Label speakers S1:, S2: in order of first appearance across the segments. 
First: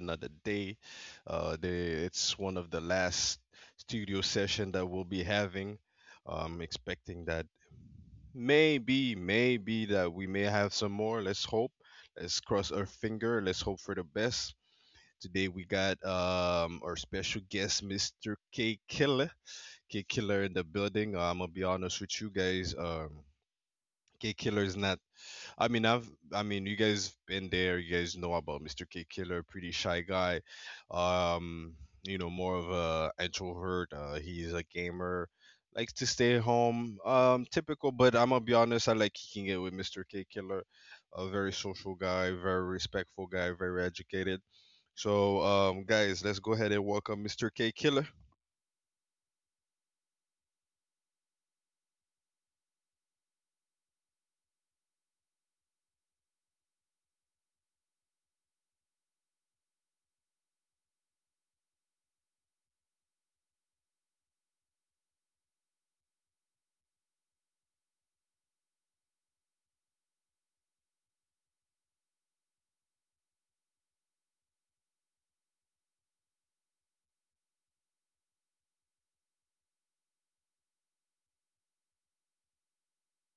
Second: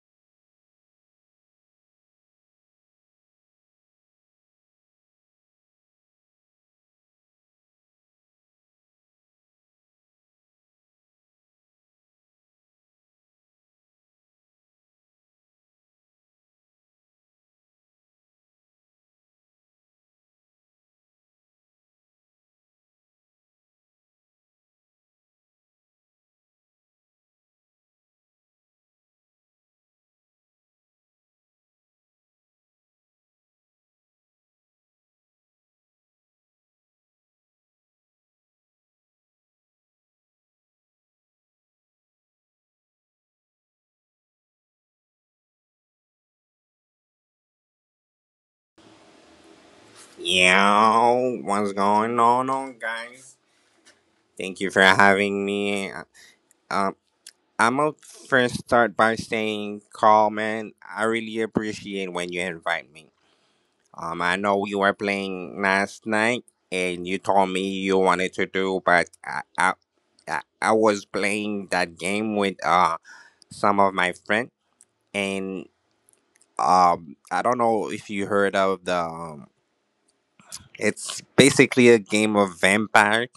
S1: another day. It's one of the last studio session that we'll be having. Expecting that maybe that we may have some more. Let's hope. Let's cross our finger. Let's hope for the best. Today we got our special guest, Mr. K Killer. K Killer in the building. I'm gonna be honest with you guys. K Killer is not. I mean, I mean, you guys been there. You guys know about Mr. K Killer, pretty shy guy. Um, More of a introvert. He's a gamer, likes to stay at home. Typical, but I'm gonna be honest. I like kicking it with Mr. K Killer, a very social guy, very respectful guy, very educated. So, guys, let's go ahead and welcome Mr. K Killer.
S2: Yo, what's going on, guys? Thank you for having me. Um, I'm gonna first start by saying, Carl, man, I really appreciate when you invite me. I know you were playing last night, and you told me you wanted to do, but I was playing that game with some of my friends, and I don't know if you heard of the. It's basically a game of vampires.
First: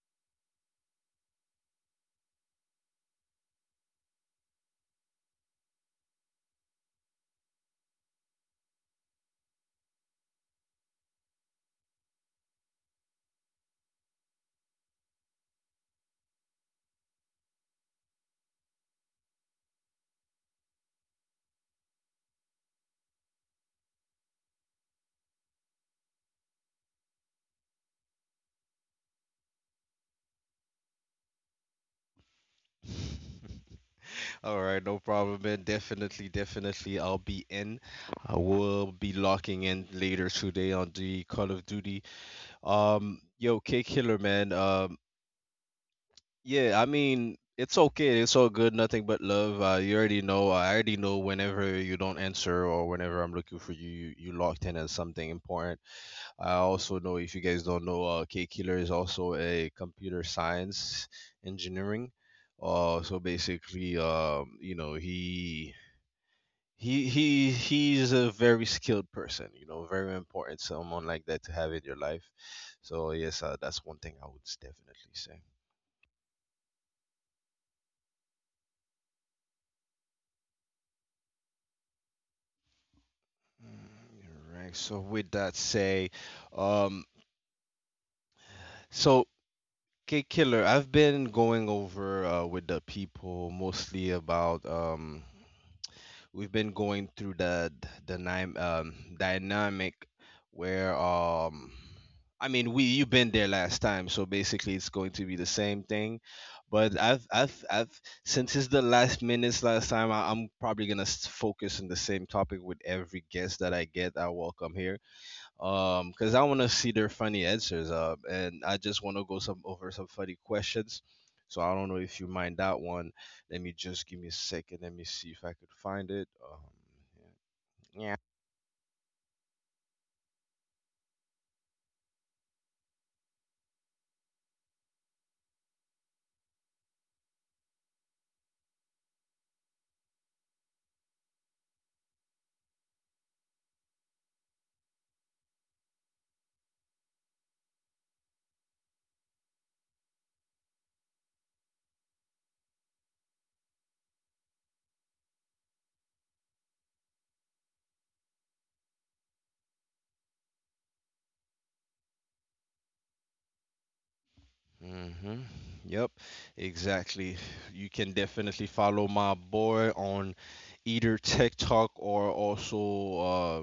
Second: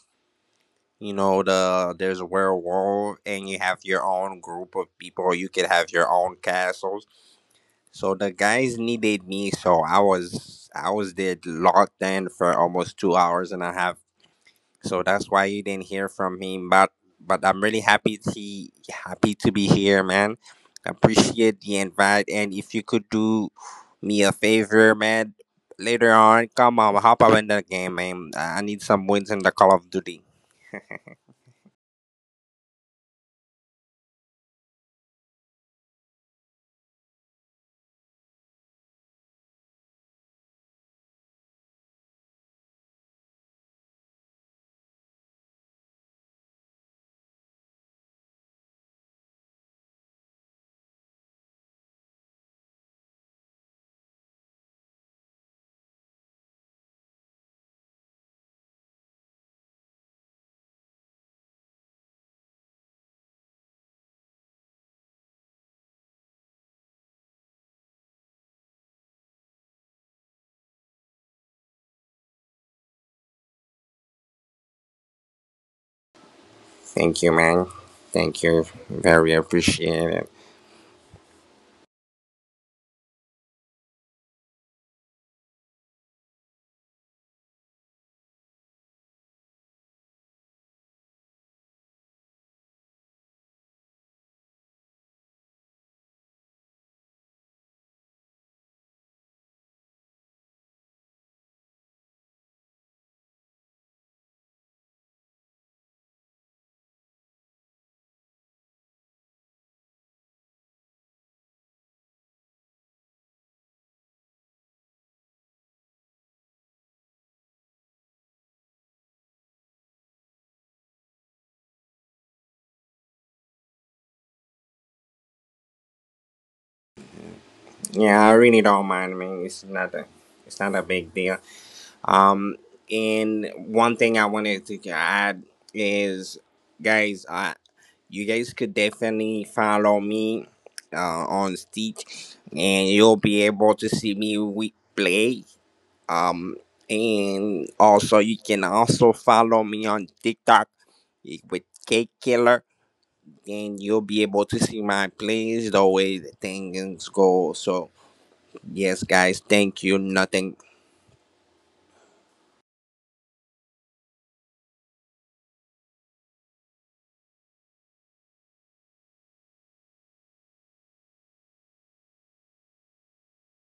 S2: There's a werewolf, and you have your own group of people. You could have your own castles. So the guys needed me, so I was there locked in for almost 2 hours and a half. So that's why you didn't hear from me. But I'm really happy to be here, man. Appreciate the invite, and if you could do me a favor, man, later on, come on, hop up in the game, man. I need some wins in the Call of Duty.
S1: All right, no problem, man. Definitely, definitely, I'll be in. I will be locking in later today on the Call of Duty. Yo, K Killer, man. Yeah, I mean, it's okay. It's all good. Nothing but love. You already know. I already know. Whenever you don't answer or whenever I'm looking for you locked in as something important. I also know if you guys don't know, K Killer is also a computer science engineering. So basically, he's a very skilled person, you know, very important, someone like that to have in your life. So yes, that's one thing I would definitely say.
S2: Thank you, man. Thank you. Very appreciated.
S1: Right, so with that say, um so K Killer, I've been going over, with the people mostly about, we've been going through the dynamic, dynamic where, I mean, we you've been there last time, so basically it's going to be the same thing. But I've since it's the last minutes last time, I'm probably gonna focus on the same topic with every guest that I get. I welcome here because I want to see their funny answers, and I just want to go some over some funny questions. So I don't know if you mind that one. Let me just, give me a second, let me see if I could find it. Yeah.
S2: Yeah, I really don't mind, man. It's not a big deal. Um, and one thing I wanted to add is, guys, you guys could definitely follow me, uh, on Stitch, and you'll be able to see me we play. Um, and also you can also follow me on TikTok, with Cake Killer, and you'll be able to see my plays the way the things go. So yes, guys, thank you. Nothing.
S1: Mm-hmm. Yep. Exactly. You can definitely follow my boy on either TikTok, or also,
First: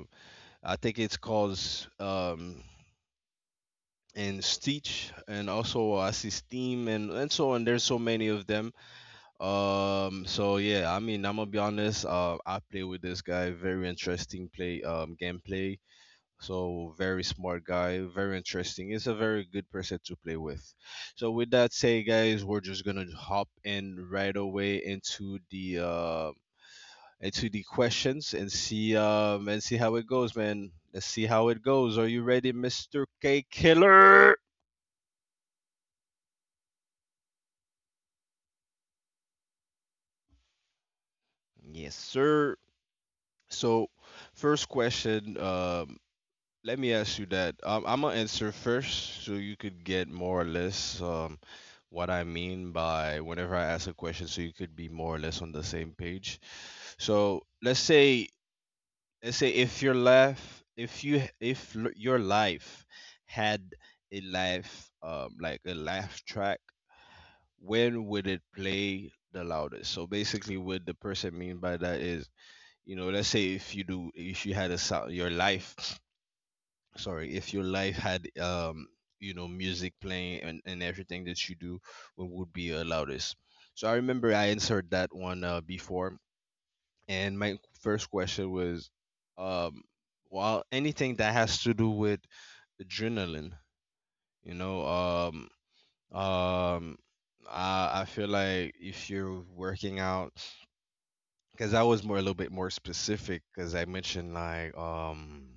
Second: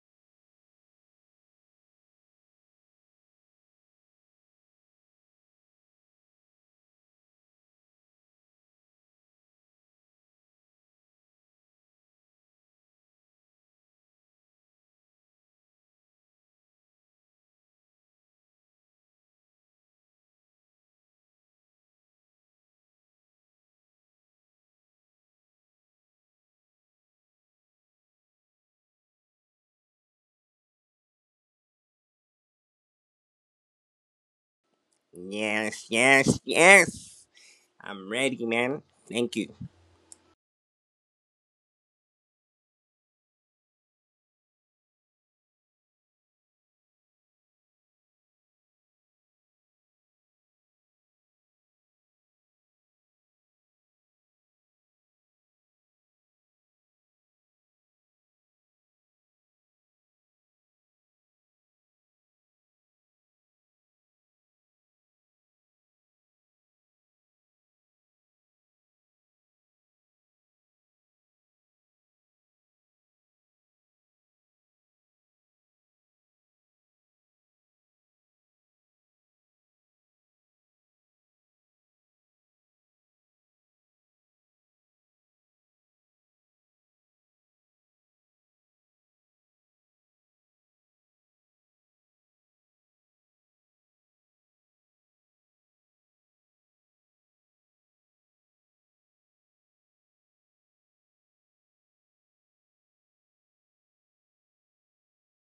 S1: I think it's called, um and Stitch, and also I see Steam, and so on. There's so many of them. So yeah, I mean, I'm gonna be honest. I play with this guy. Very interesting play. Gameplay. So very smart guy. Very interesting. It's a very good person to play with. So with that say, guys, we're just gonna hop in right away into the questions, and see how it goes, man. Let's see how it goes. Are you ready, Mr. K Killer?
S2: Yes, yes, yes. I'm ready, man. Thank you.
S1: Yes, sir. So first question. Let me ask you that. I'm gonna answer first, so you could get more or less, what I mean by whenever I ask a question, so you could be more or less on the same page. So let's say if your life, if you, if l- your life had a life, like a laugh track, when would it play the loudest? So basically, what the person mean by that is, you know, let's say if you had a sound, your life. Sorry, if your life had music playing, and everything that you do, what would be, loudest. So I remember I answered that one, before. And my first question was, um well, anything that has to do with adrenaline. You know, um I feel like if you're working out, because I was more a little bit more specific because I mentioned like,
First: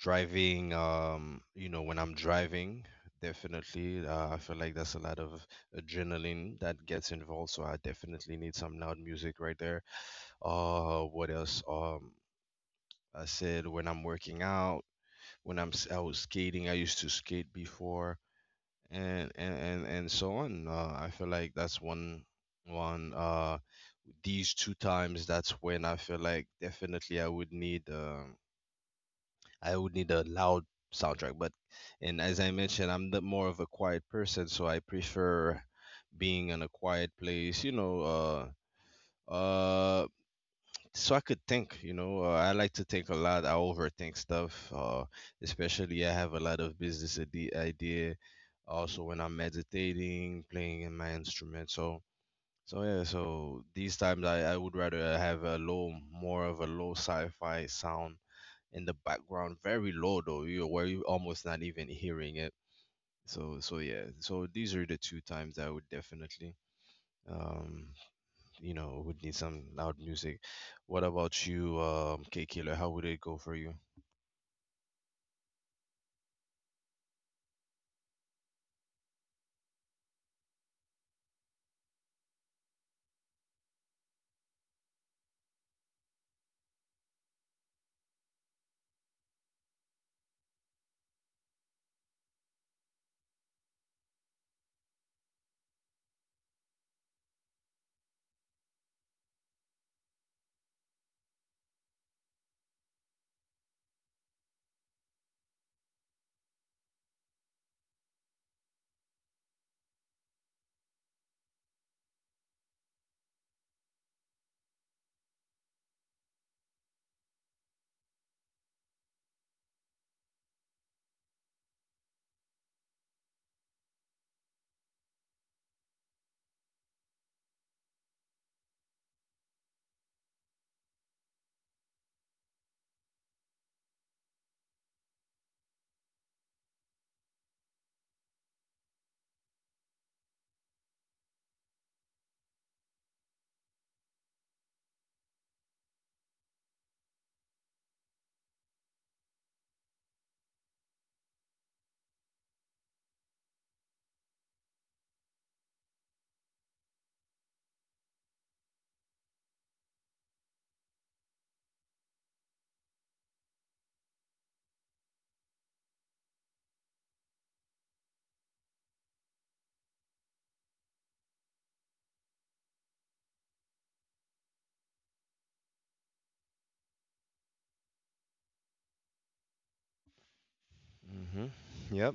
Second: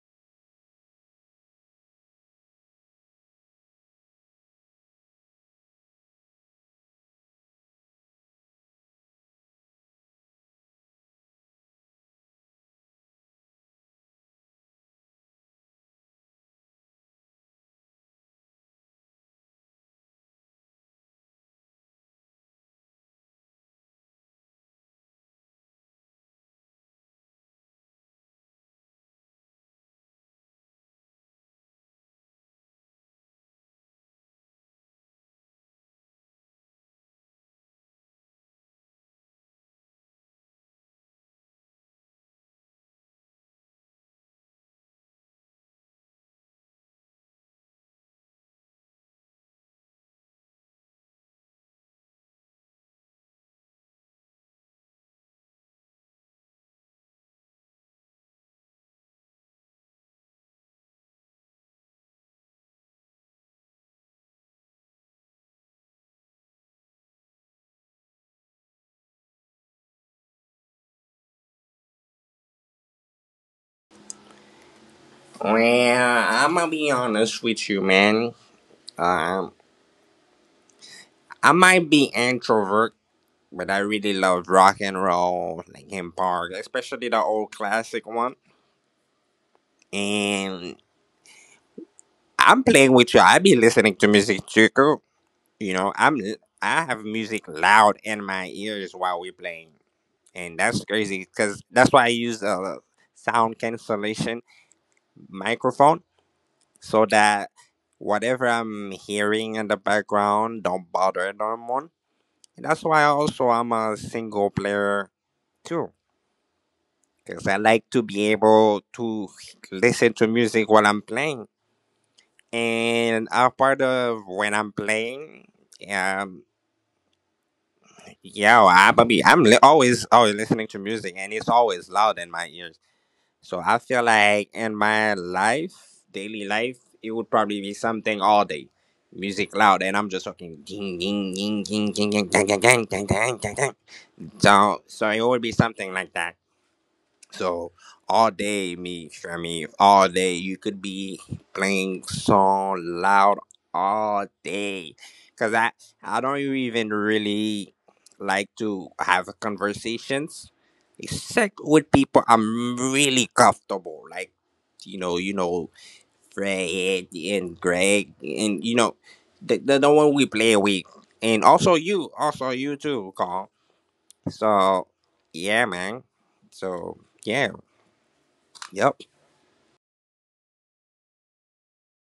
S1: driving. When I'm driving, definitely, I feel like that's a lot of adrenaline that gets involved, so I definitely need some loud music right there. What else? I said when I'm working out, I was skating, I used to skate before, and so on. I feel like that's one one these two times, that's when I feel like definitely I would need a loud soundtrack. But and as I mentioned, I'm the more of a quiet person, so I prefer being in a quiet place. You know, uh, so I could think. You know, I like to think a lot. I overthink stuff. Especially I have a lot of business idea. Also, when I'm meditating, playing in my instrument, so. So yeah, so these times, I would rather have a low, more of a low sci-fi sound in the background, very low though, you where you're almost not even hearing it. So yeah, so these are the two times I would definitely um would need some loud music. What about you, K Killer? How would it go for you?
S2: Well, I'm gonna be honest with you, man. Um, I might be introvert, but I really love rock and roll, like in park, especially the old classic one. And I'm playing with you. I be listening to music, Chico. You know, I have music loud in my ears while we're playing, and that's crazy because that's why I use a sound cancellation microphone so that whatever I'm hearing in the background don't bother anyone. And that's why also I'm a single player too, because I like to be able to listen to music while I'm playing and a part of when I'm playing, um, yeah, I mean, always listening to music, and it's always loud in my ears. So I feel like in my life, daily life, it would probably be something all day, music loud, and I'm just talking ding ding ding ding ding ding ding ding ding ding ding ding ding. So it would be something like that. So all day, me, I mean, all day you could be playing song loud all day, cause I don't even really like to have conversations except with people I'm really comfortable, like you know, you know, Fred and Greg, and the one we play with, and also you too, Carl. So yeah, man. So yeah, yep.
S1: Hmm. Yep.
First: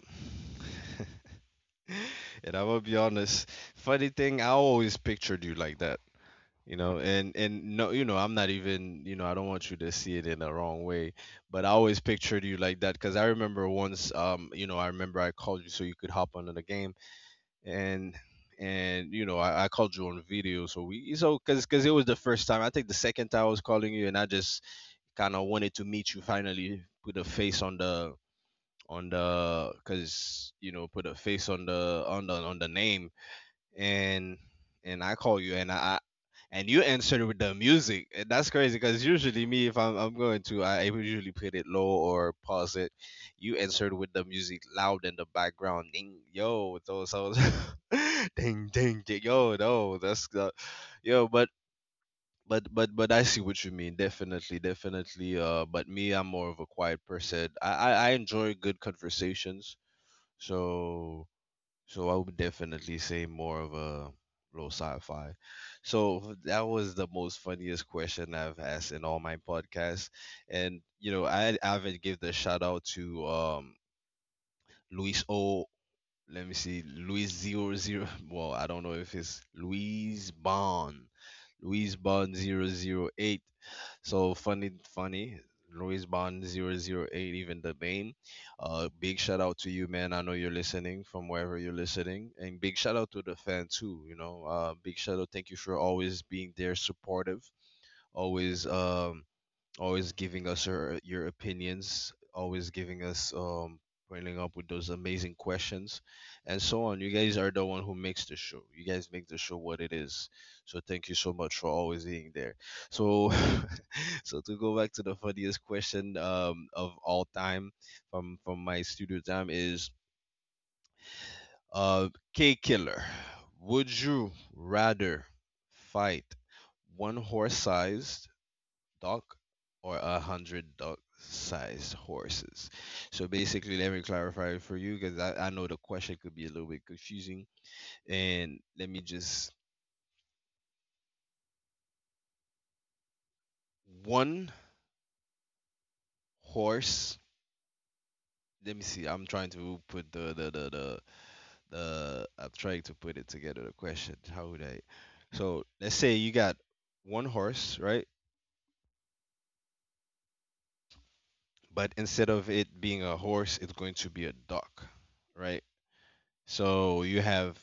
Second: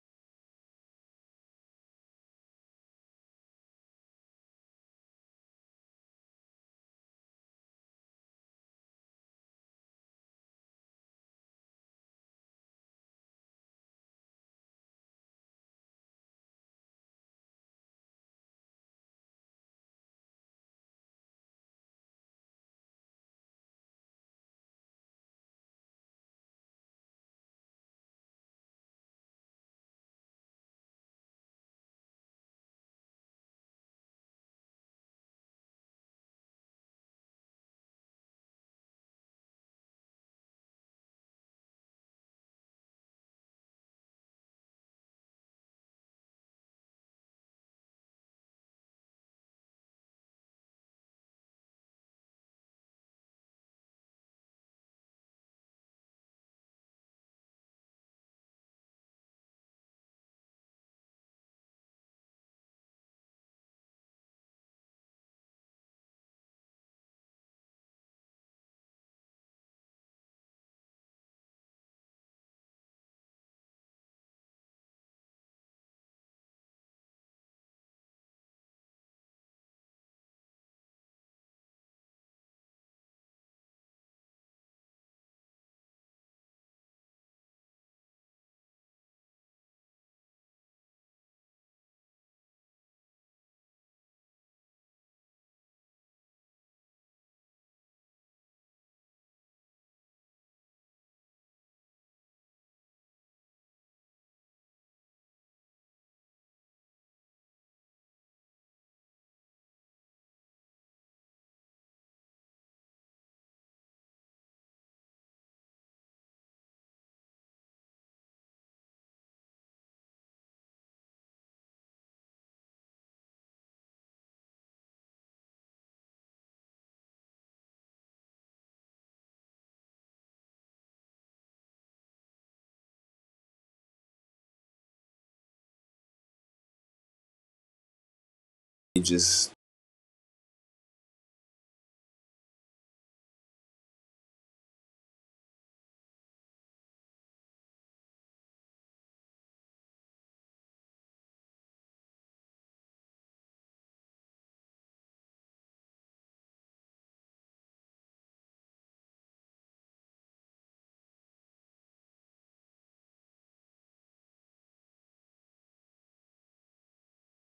S1: And I will be honest, funny thing, I always pictured you like that. You know, and no, you know, I'm not even, you know, I don't want you to see it in the wrong way, but I always pictured you like that because I remember once, I remember I called you so you could hop onto the game, and and you know, I called you on video, so we so because it was the first time, I think the second time I was calling you, and I just kind of wanted to meet you, finally put a face on the because you know, put a face on the name, and and I call you, and you answer with the music. And that's crazy because usually me, if I'm going to, I usually put it low or pause it. You answered with the music loud in the background. Ding yo, so ding ding ding yo, no, that's the yo. But I see what you mean. Definitely, definitely. But me, I'm more of a quiet person. I enjoy good conversations. So so I would definitely say more of a low sci-fi. So that was the most funniest question I've asked in all my podcasts. And you know, I haven't give the shout out to Luis O. Let me see, Luis zero zero. Well, I don't know if it's Luis Bond, Luis Bond 008. So funny, funny. Louis Bond 008, even the name. Big shout out to you, man. I know you're listening from wherever you're listening. And big shout out to the fan, too. You know, big shout out. Thank you for always being there, supportive, always, always giving us your opinions, always giving us pointing up with those amazing questions, and so on. You guys are the one who makes the show. You guys make the show what it is. So thank you so much for always being there. So so to go back to the funniest question of all time, from my studio time is, uh K Killer. Would you rather fight one horse sized dog or 100 dog sized horses? So basically, let me clarify it for you because I know the question could be a little bit confusing. And let me
S2: You
S1: just,
S2: just—
S1: one horse. Let me see. I'm trying to put the I'm trying to put it together. The question. How would I? So let's say you got one horse, right? But instead of it being a horse, it's going to be a duck, right? So you have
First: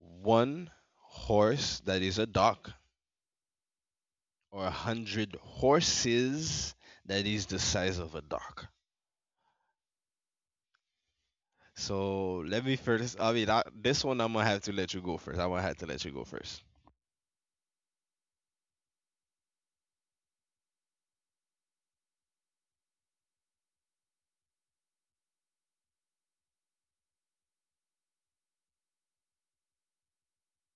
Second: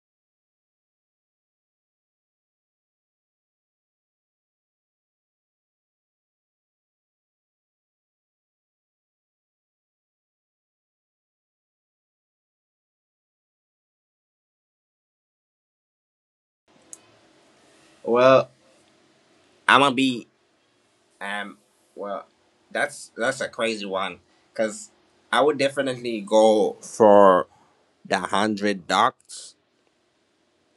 S1: one horse that is a dock, or 100 horses that is the size of a dock. So let me first. I mean, this one I'm gonna have to let you go first. I'm gonna have to let you go first.
S2: well, I'm gonna be um. Well, that's a crazy one, cause I would definitely go for the 100 ducks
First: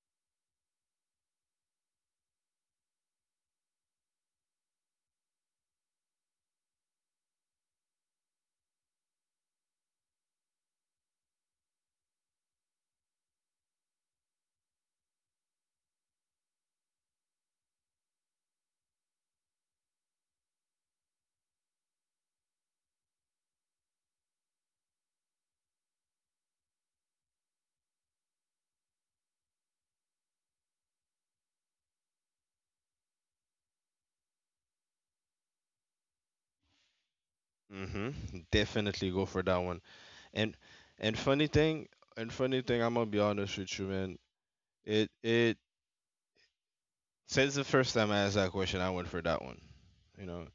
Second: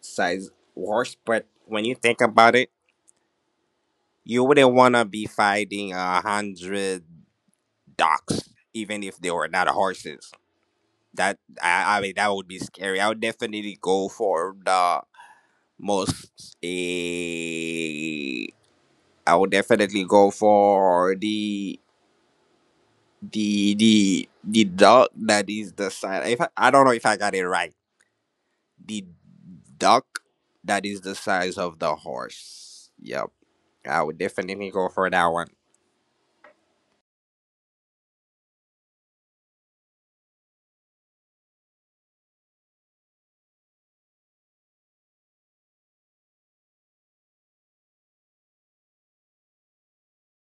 S2: size horse. But when you think about it, you wouldn't wanna be fighting 100 ducks, even if they were not horses. That I mean, that would be scary. I would definitely go for the most. I would definitely go for the dog that is the size, if I don't know if I got it right, the dog that is the size of the horse. Yep, I would definitely go for that one.
S1: Mm-hmm. Definitely go for that one. And and funny thing, I'm gonna be honest with you, man. It Since the first time I asked that question, I went for that one. You know,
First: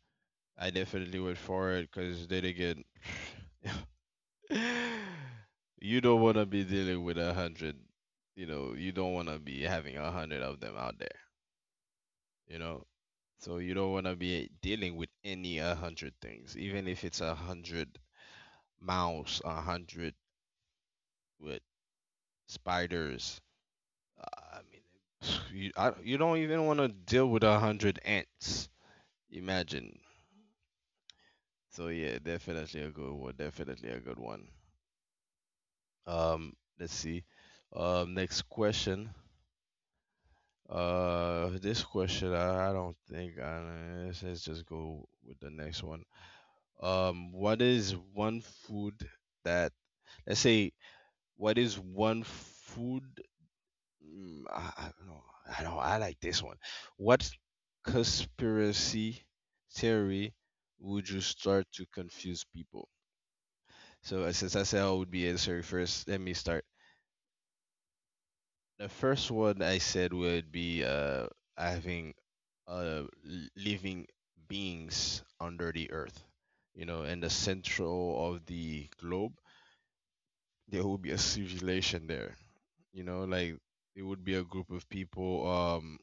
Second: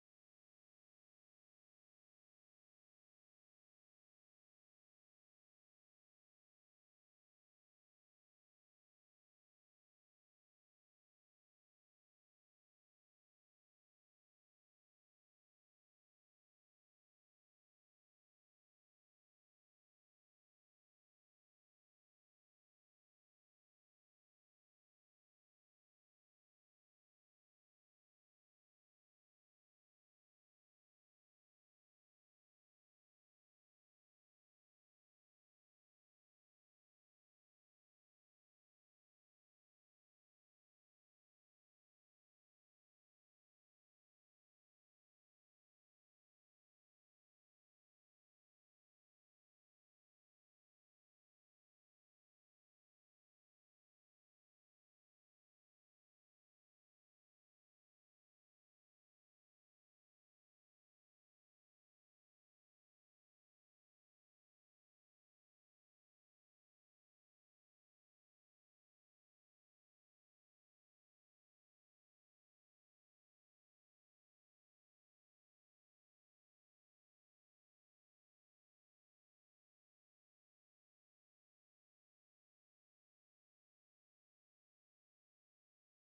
S1: I definitely went for it because they did get. You don't want to be dealing with a hundred, you don't want to be having a hundred of them out there, you know so you don't want to be dealing with any a hundred things, even if it's a hundred mouse, a hundred with spiders. I mean, you don't even want to deal with a hundred ants. Imagine. So yeah, definitely a good one, definitely a good one. um let's see. Next question. This question, I don't think I let's just go with the next one. What is one food that, let's say, what is one food? I don't know. I don't. I like this one. What conspiracy theory would you start to confuse people? So since I said I would be answering first, let me start. The first one I said would be having uh, l- living beings under the earth. You know, in the central of the globe, there will be a civilization there. You know, like it would be a group of people.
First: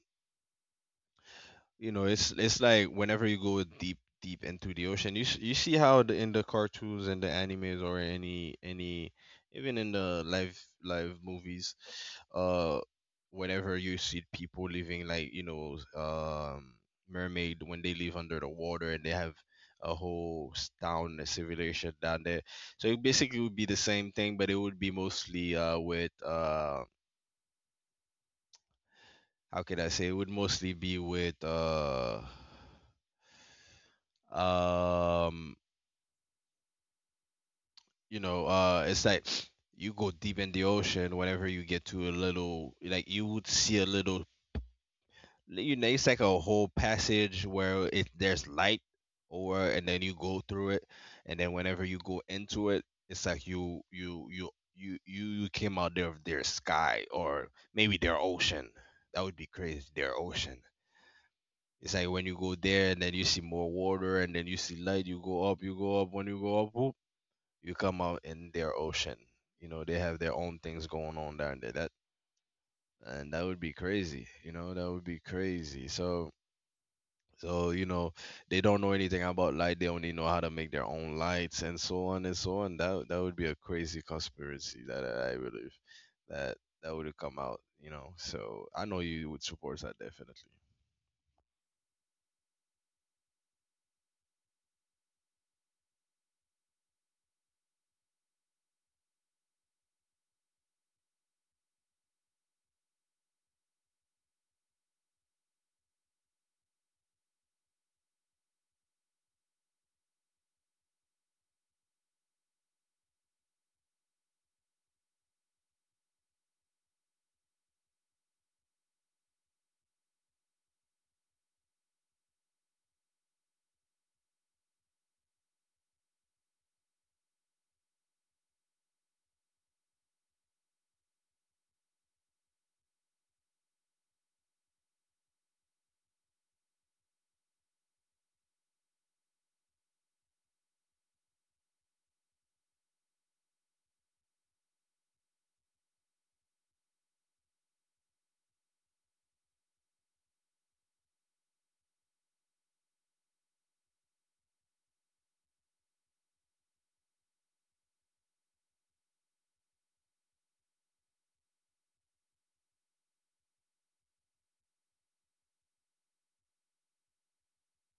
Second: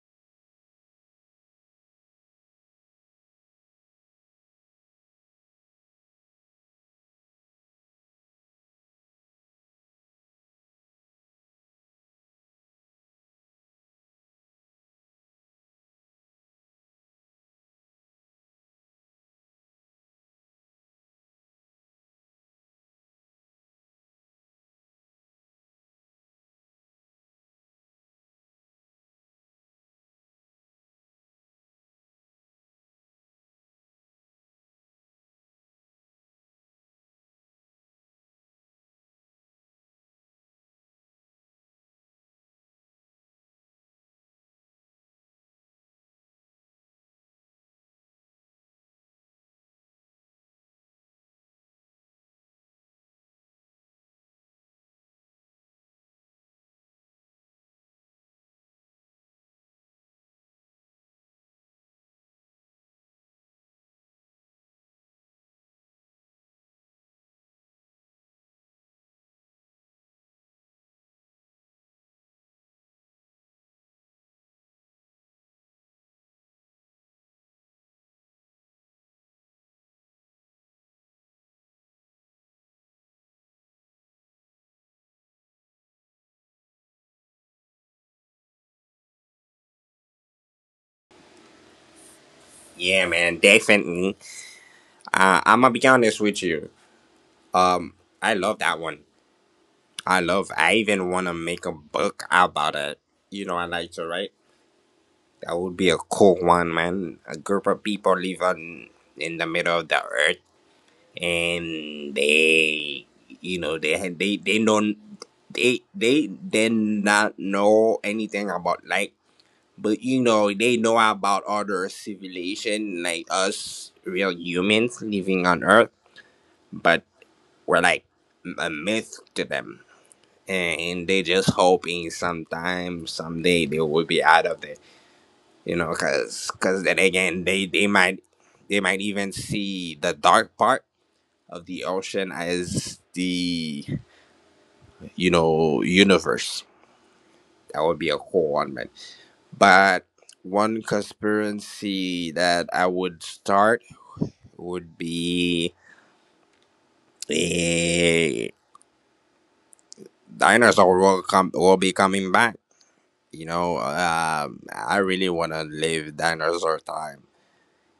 S1: You know, it's like whenever you go deep into the ocean, you see how the, in the cartoons and the animes, or any even in the live movies, uh, whenever you see people living, like, mermaid, when they live under the water and they have a whole s- town a civilization down there. So it basically would be the same thing, but it would be mostly with how could I say it would mostly be with Um, you know, it's like you go deep in the ocean. Whenever you get to a little, like you would see a little, you know, it's like a whole passage where it there's light, or and then you go through it, and then whenever you go into it, it's like you came out there of their sky or maybe their ocean. That would be crazy. Their ocean. It's like when you go there and then you see more water and then you see light, you go up, you go up. When you go up, whoop, you come out in their ocean. You know, they have their own things going on down there. That and that would be crazy. You know, that would be crazy. So so you know, they don't know anything about light. They only know how to make their own lights and so on and so on. That would be a crazy conspiracy that I believe that that would have come out. You know, so I know you would support that definitely.
S2: Yeah, man, definitely. I'm gonna be honest with you. um I love that one. I even want to make a book about it. You know, I like to write. That would be a cool one, man. A group of people living in the middle of the earth, and they, you know, they had they don't they did not know anything about like, but you know, they know about other civilization, like us real humans living on earth. But we're like a myth to them, and they just hoping sometime, someday they will be out of it. You know, because then again, they might even see the dark part of the ocean as the, you know, universe. That would be a cool one, man. But one conspiracy that I would start would be a dinosaur will be coming back. You know, I really want to live dinosaur time.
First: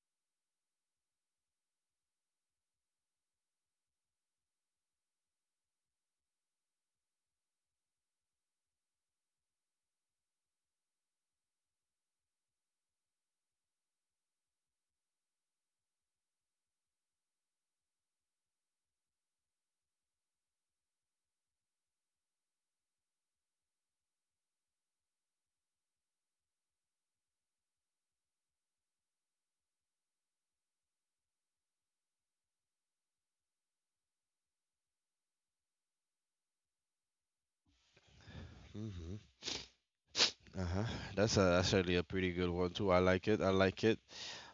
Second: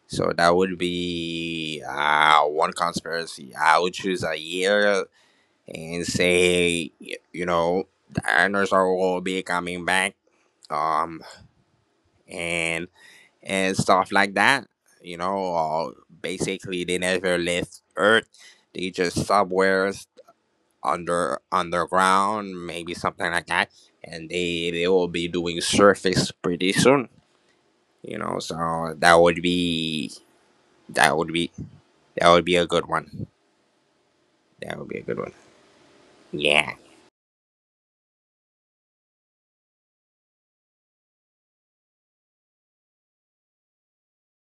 S2: So that would be, one conspiracy. I would choose a year and say, you know, dinosaur will be coming back. um and and stuff like that. You know, or basically they never left earth. They just somewhere underground, maybe something like that. And they will be doing surface pretty soon. You know, so that would be, that would be, that would be a good one. That would be a good one. Yeah.
S1: Uh-huh. That's actually a pretty good one too. I like it. I like it.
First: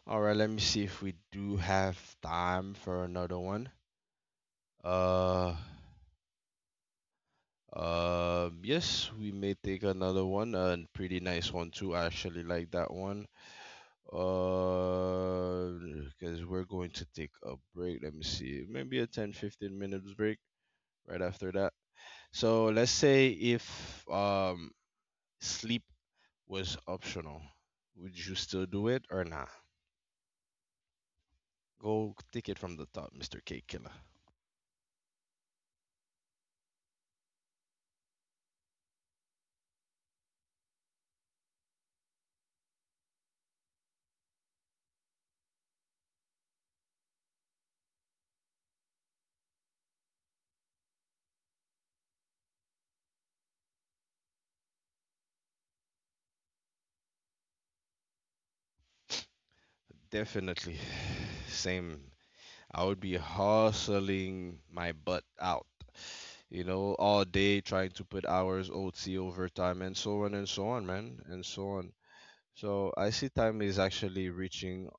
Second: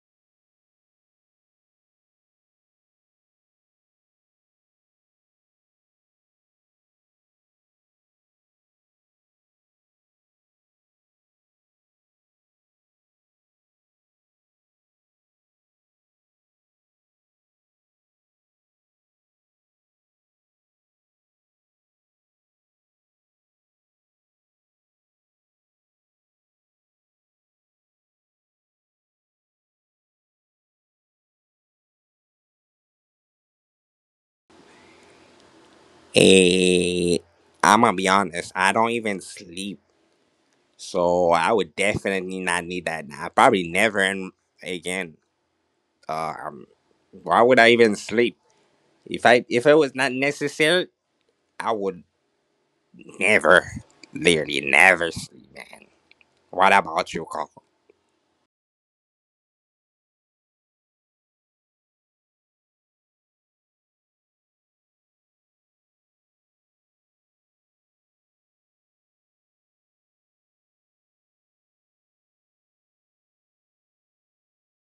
S1: All right, let me see if we do have time for another one. Uh, yes, we may take another one. A pretty nice one too. I actually like that one. Uh, because we're going to take a break. Let me see. Maybe a 10 to 15 minutes break right after that. So let's say if sleep was optional, would you still do it or not? Go take it from the top, Mr. Cake Killer.
S2: eh, I'm gonna be honest, I don't even sleep, so I would definitely not need that nap probably never in again. Uh, um, why would I even sleep? If it was not necessary, I would never, literally never sleep, man. What about you, Cole?
S1: Definitely. Same. I would be hustling my butt out, you know, all day trying to put hours, OT, overtime, and so on, man, and so on. So I see time is actually reaching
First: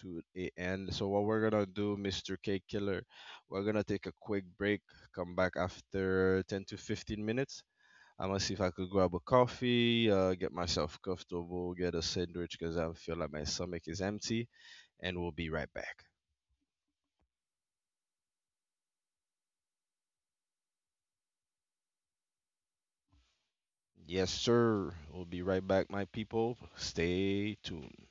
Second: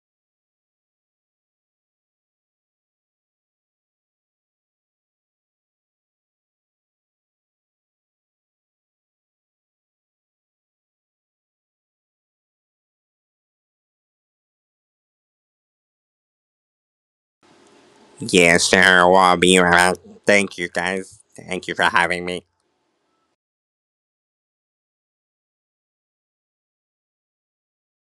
S1: to a end. So what we're gonna do, Mr. Cake Killer, we're gonna take a quick break, come back after 10 to 15 minutes, I'm gonna see if I could grab a coffee, get myself comfortable, get a sandwich because I feel like my stomach is empty, and we'll be right back.
S2: Yes, sir. Well, be right. Thank you, guys. Thank you for having me.
S1: Yes, sir. We'll be right back, my people. Stay tuned.